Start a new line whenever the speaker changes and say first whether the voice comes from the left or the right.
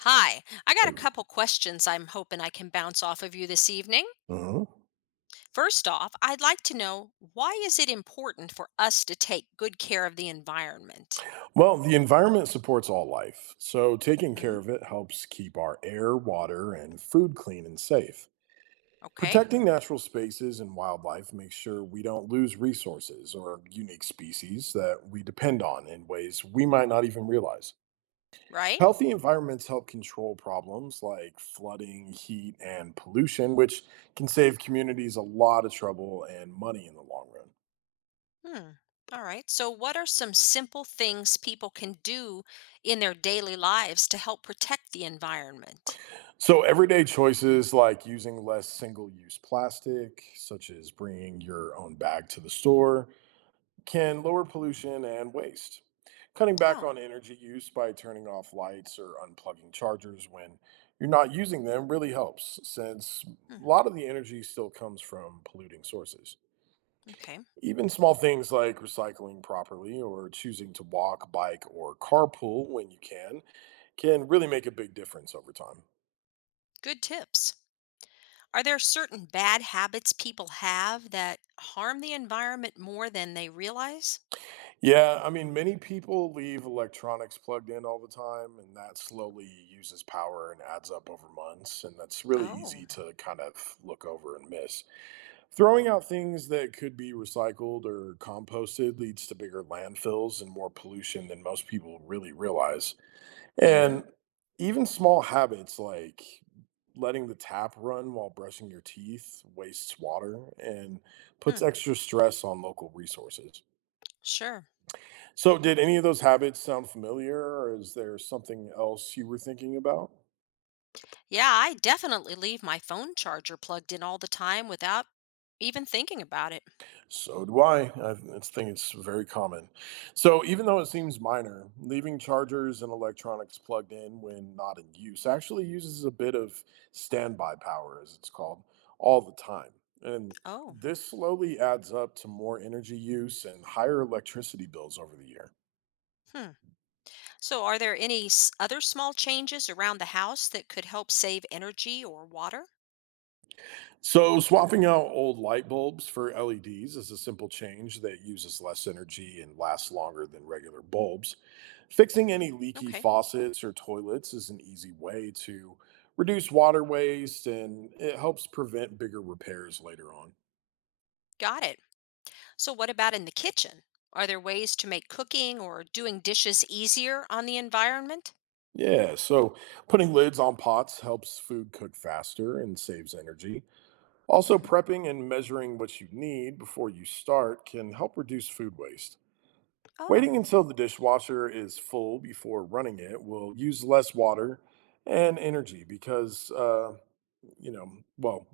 left: Hi, I got a couple questions I'm hoping I can bounce off of you this evening.
right: Mhm.
left: First off, I'd like to know why is it important for us to take good care of the environment?
right: Well, the environment supports all life, so taking care
left: Hmm.
right: of it helps keep our air, water, and food clean and safe.
left: Okay.
right: Protecting natural spaces and wildlife makes sure we don't lose resources or unique species that we depend on in ways we might not even realize.
left: Right?
right: Healthy environments help control problems like flooding, heat, and pollution, which can save communities a lot of trouble and money in the long run.
left: Hmm. All right. So, what are some simple things people can do in their daily lives to help protect the environment?
right: So, everyday choices like using less single use plastic, such as bringing your own bag to the store, can lower pollution and waste. Cutting back
left: Oh.
right: on energy use by turning off lights or unplugging chargers when you're not using them really helps, since
left: Hmm.
right: a lot of the energy still comes from polluting sources.
left: Okay.
right: Even small things like recycling properly or choosing to walk, bike, or carpool when you can really make a big difference over time.
left: Good tips. Are there certain bad habits people have that harm the environment more than they realize?
right: Yeah, I mean, many people leave electronics plugged in all the time, and that slowly uses power and adds up over months. And that's really
left: Oh.
right: easy to kind of look over and miss. Throwing out things that could be recycled or composted leads to bigger landfills and more pollution than most people really realize.
left: Mm-hmm.
right: And even small habits like letting the tap run while brushing your teeth wastes water and puts
left: Hmm.
right: extra stress on local resources.
left: Sure.
right: So, did any of those habits sound familiar, or is there something else you were thinking about?
left: Yeah, I definitely leave my phone charger plugged in all the time without even thinking about it.
right: So do I. Think it's very common. So, even though it seems minor, leaving chargers and electronics plugged in when not in use actually uses a bit of standby power, as it's called, all the time. And
left: Oh.
right: this slowly adds up to more energy use and higher electricity bills over the year.
left: Hmm. So, are there any other small changes around the house that could help save energy or water?
right: So, swapping out old light bulbs for LEDs is a simple change that uses less energy and lasts longer than regular bulbs. Fixing any leaky
left: Okay,
right: faucets or toilets is an easy way to reduce water waste and it helps prevent bigger repairs later on.
left: got it. So, what about in the kitchen? Are there ways to make cooking or doing dishes easier on the environment?
right: Yeah, so putting lids on pots helps food cook faster and saves energy. Also,
left: Hmm.
right: prepping and measuring what you need before you start can help reduce food waste.
left: Oh.
right: Waiting until the dishwasher is full before running it will use less water and energy because, you know, well,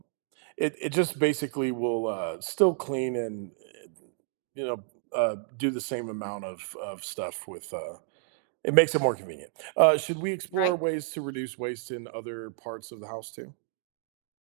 right: it just basically will still clean and, you know, do the same amount of stuff with it makes it more convenient. Should we explore
left: Right.
right: ways to reduce waste in other parts of the house too?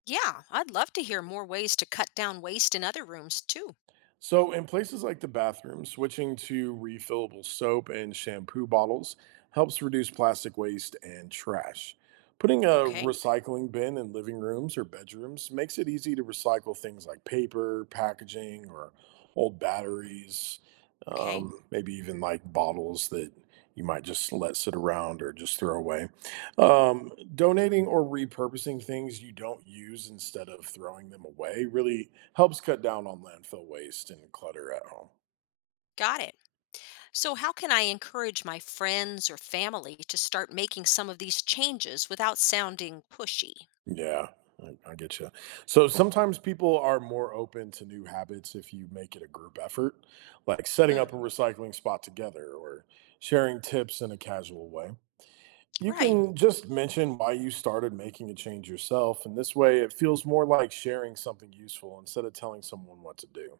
left: Yeah, I'd love to hear more ways to cut down waste in other rooms too.
right: So, in places like the bathroom, switching to refillable soap and shampoo bottles helps reduce plastic waste and trash. Putting a
left: Okay,
right: recycling bin in living rooms or bedrooms makes it easy to recycle things like paper, packaging, or old batteries,
left: okay,
right: maybe even like bottles that you might just let sit around or just throw away. Donating or repurposing things you don't use instead of throwing them away really helps cut down on landfill waste and clutter at home.
left: got it. So, how can I encourage my friends or family to start making some of these changes without sounding pushy?
right: Yeah, I get you. So sometimes people are more open to new habits if you make it a group effort, like setting
left: Mm.
right: up a recycling spot together or sharing tips in a casual way. You
left: Right.
right: can just mention why you started making a change yourself, and this way it feels more like sharing something useful instead of telling someone what to do.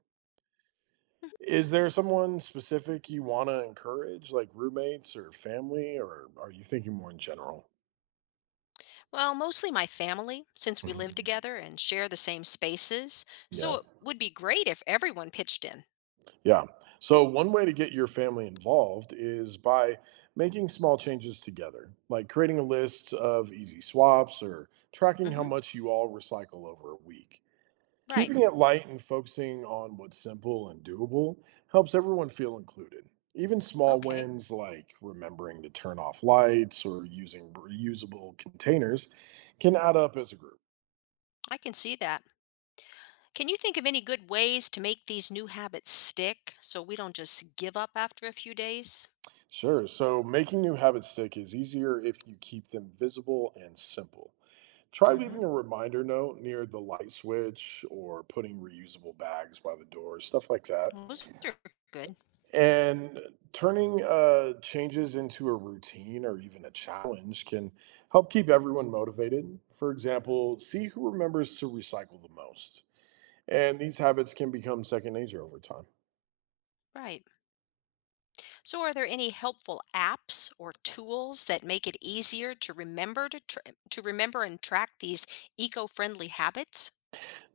right: Is there someone specific you wanna encourage, like roommates or family, or are you thinking more in general?
left: Well, mostly my family, since we live
right: Mhm.
left: together and share the same spaces. So,
right: Yeah,
left: it would be great if everyone pitched in.
right: yeah. So one way to get your family involved is by making small changes together, like creating a list of easy swaps or tracking how
left: Hmm.
right: much you all recycle over a week.
left: Right.
right: Keeping it light and focusing on what's simple and doable helps everyone feel included. Even small
left: Okay.
right: wins like remembering to turn off lights or using reusable containers can add up as a group.
left: I can see that. Can you think of any good ways to make these new habits stick so we don't just give up after a few days?
right: Sure, so making new habits stick is easier if you keep them visible and simple. Try
left: Hmm.
right: leaving a reminder note near the light switch or putting reusable bags by the door, stuff like that.
left: Those are good.
right: And turning changes into a routine or even a challenge can help keep everyone motivated. For example, see who remembers to recycle the most. And these habits can become second nature over time.
left: Right. So, are there any helpful apps or tools that make it easier to remember to remember and track these eco-friendly habits?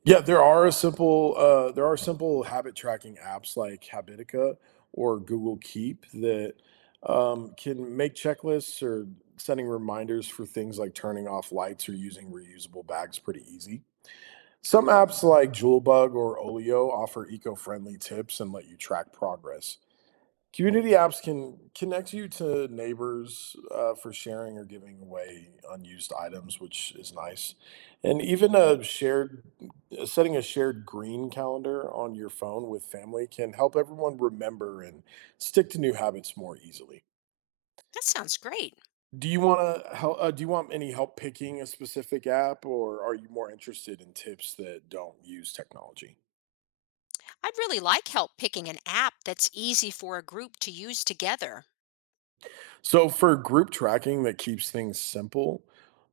right: Yeah, there are simple habit tracking apps like Habitica or Google Keep that can make checklists or setting reminders for things like turning off lights or using reusable bags pretty easy. Some
left: Oh,
right: apps like Jewelbug or Olio offer eco-friendly tips and let you track progress. Community apps can connect you to neighbors for sharing or giving away unused items, which is nice. And even a shared setting a shared green calendar on your phone with family can help everyone remember and stick to new habits more easily.
left: that sounds great.
right: Do you want to help? Do you want any help picking a specific app, or are you more interested in tips that don't use technology?
left: I'd really like help picking an app that's easy for a group to use together.
right: So for group tracking that keeps things simple,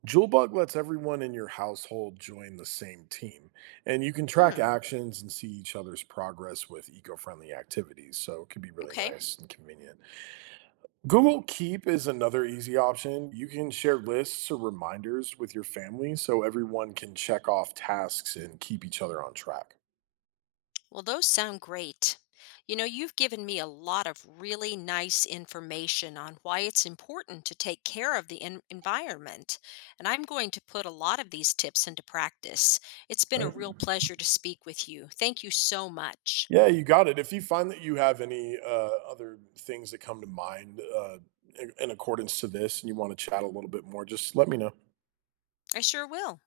right: Julebug lets everyone in your household join the same team, and you can track
left: Hmm,
right: actions and see each other's progress with eco-friendly activities. So it could be really
left: okay.
right: nice and convenient. Google Keep is another easy option. You can share lists or reminders with your family so everyone can check off tasks and keep each other on track.
left: Well, those sound great. You know, you've given me a lot of really nice information on why it's important to take care of the environment, and I'm going to put a lot of these tips into practice. It's been a
right: Right.
left: real pleasure to speak with you. Thank you so much.
right: Yeah, you got it. If you find that you have any other things that come to mind in accordance to this and you want to chat a little bit more, just let me know.
left: I sure will.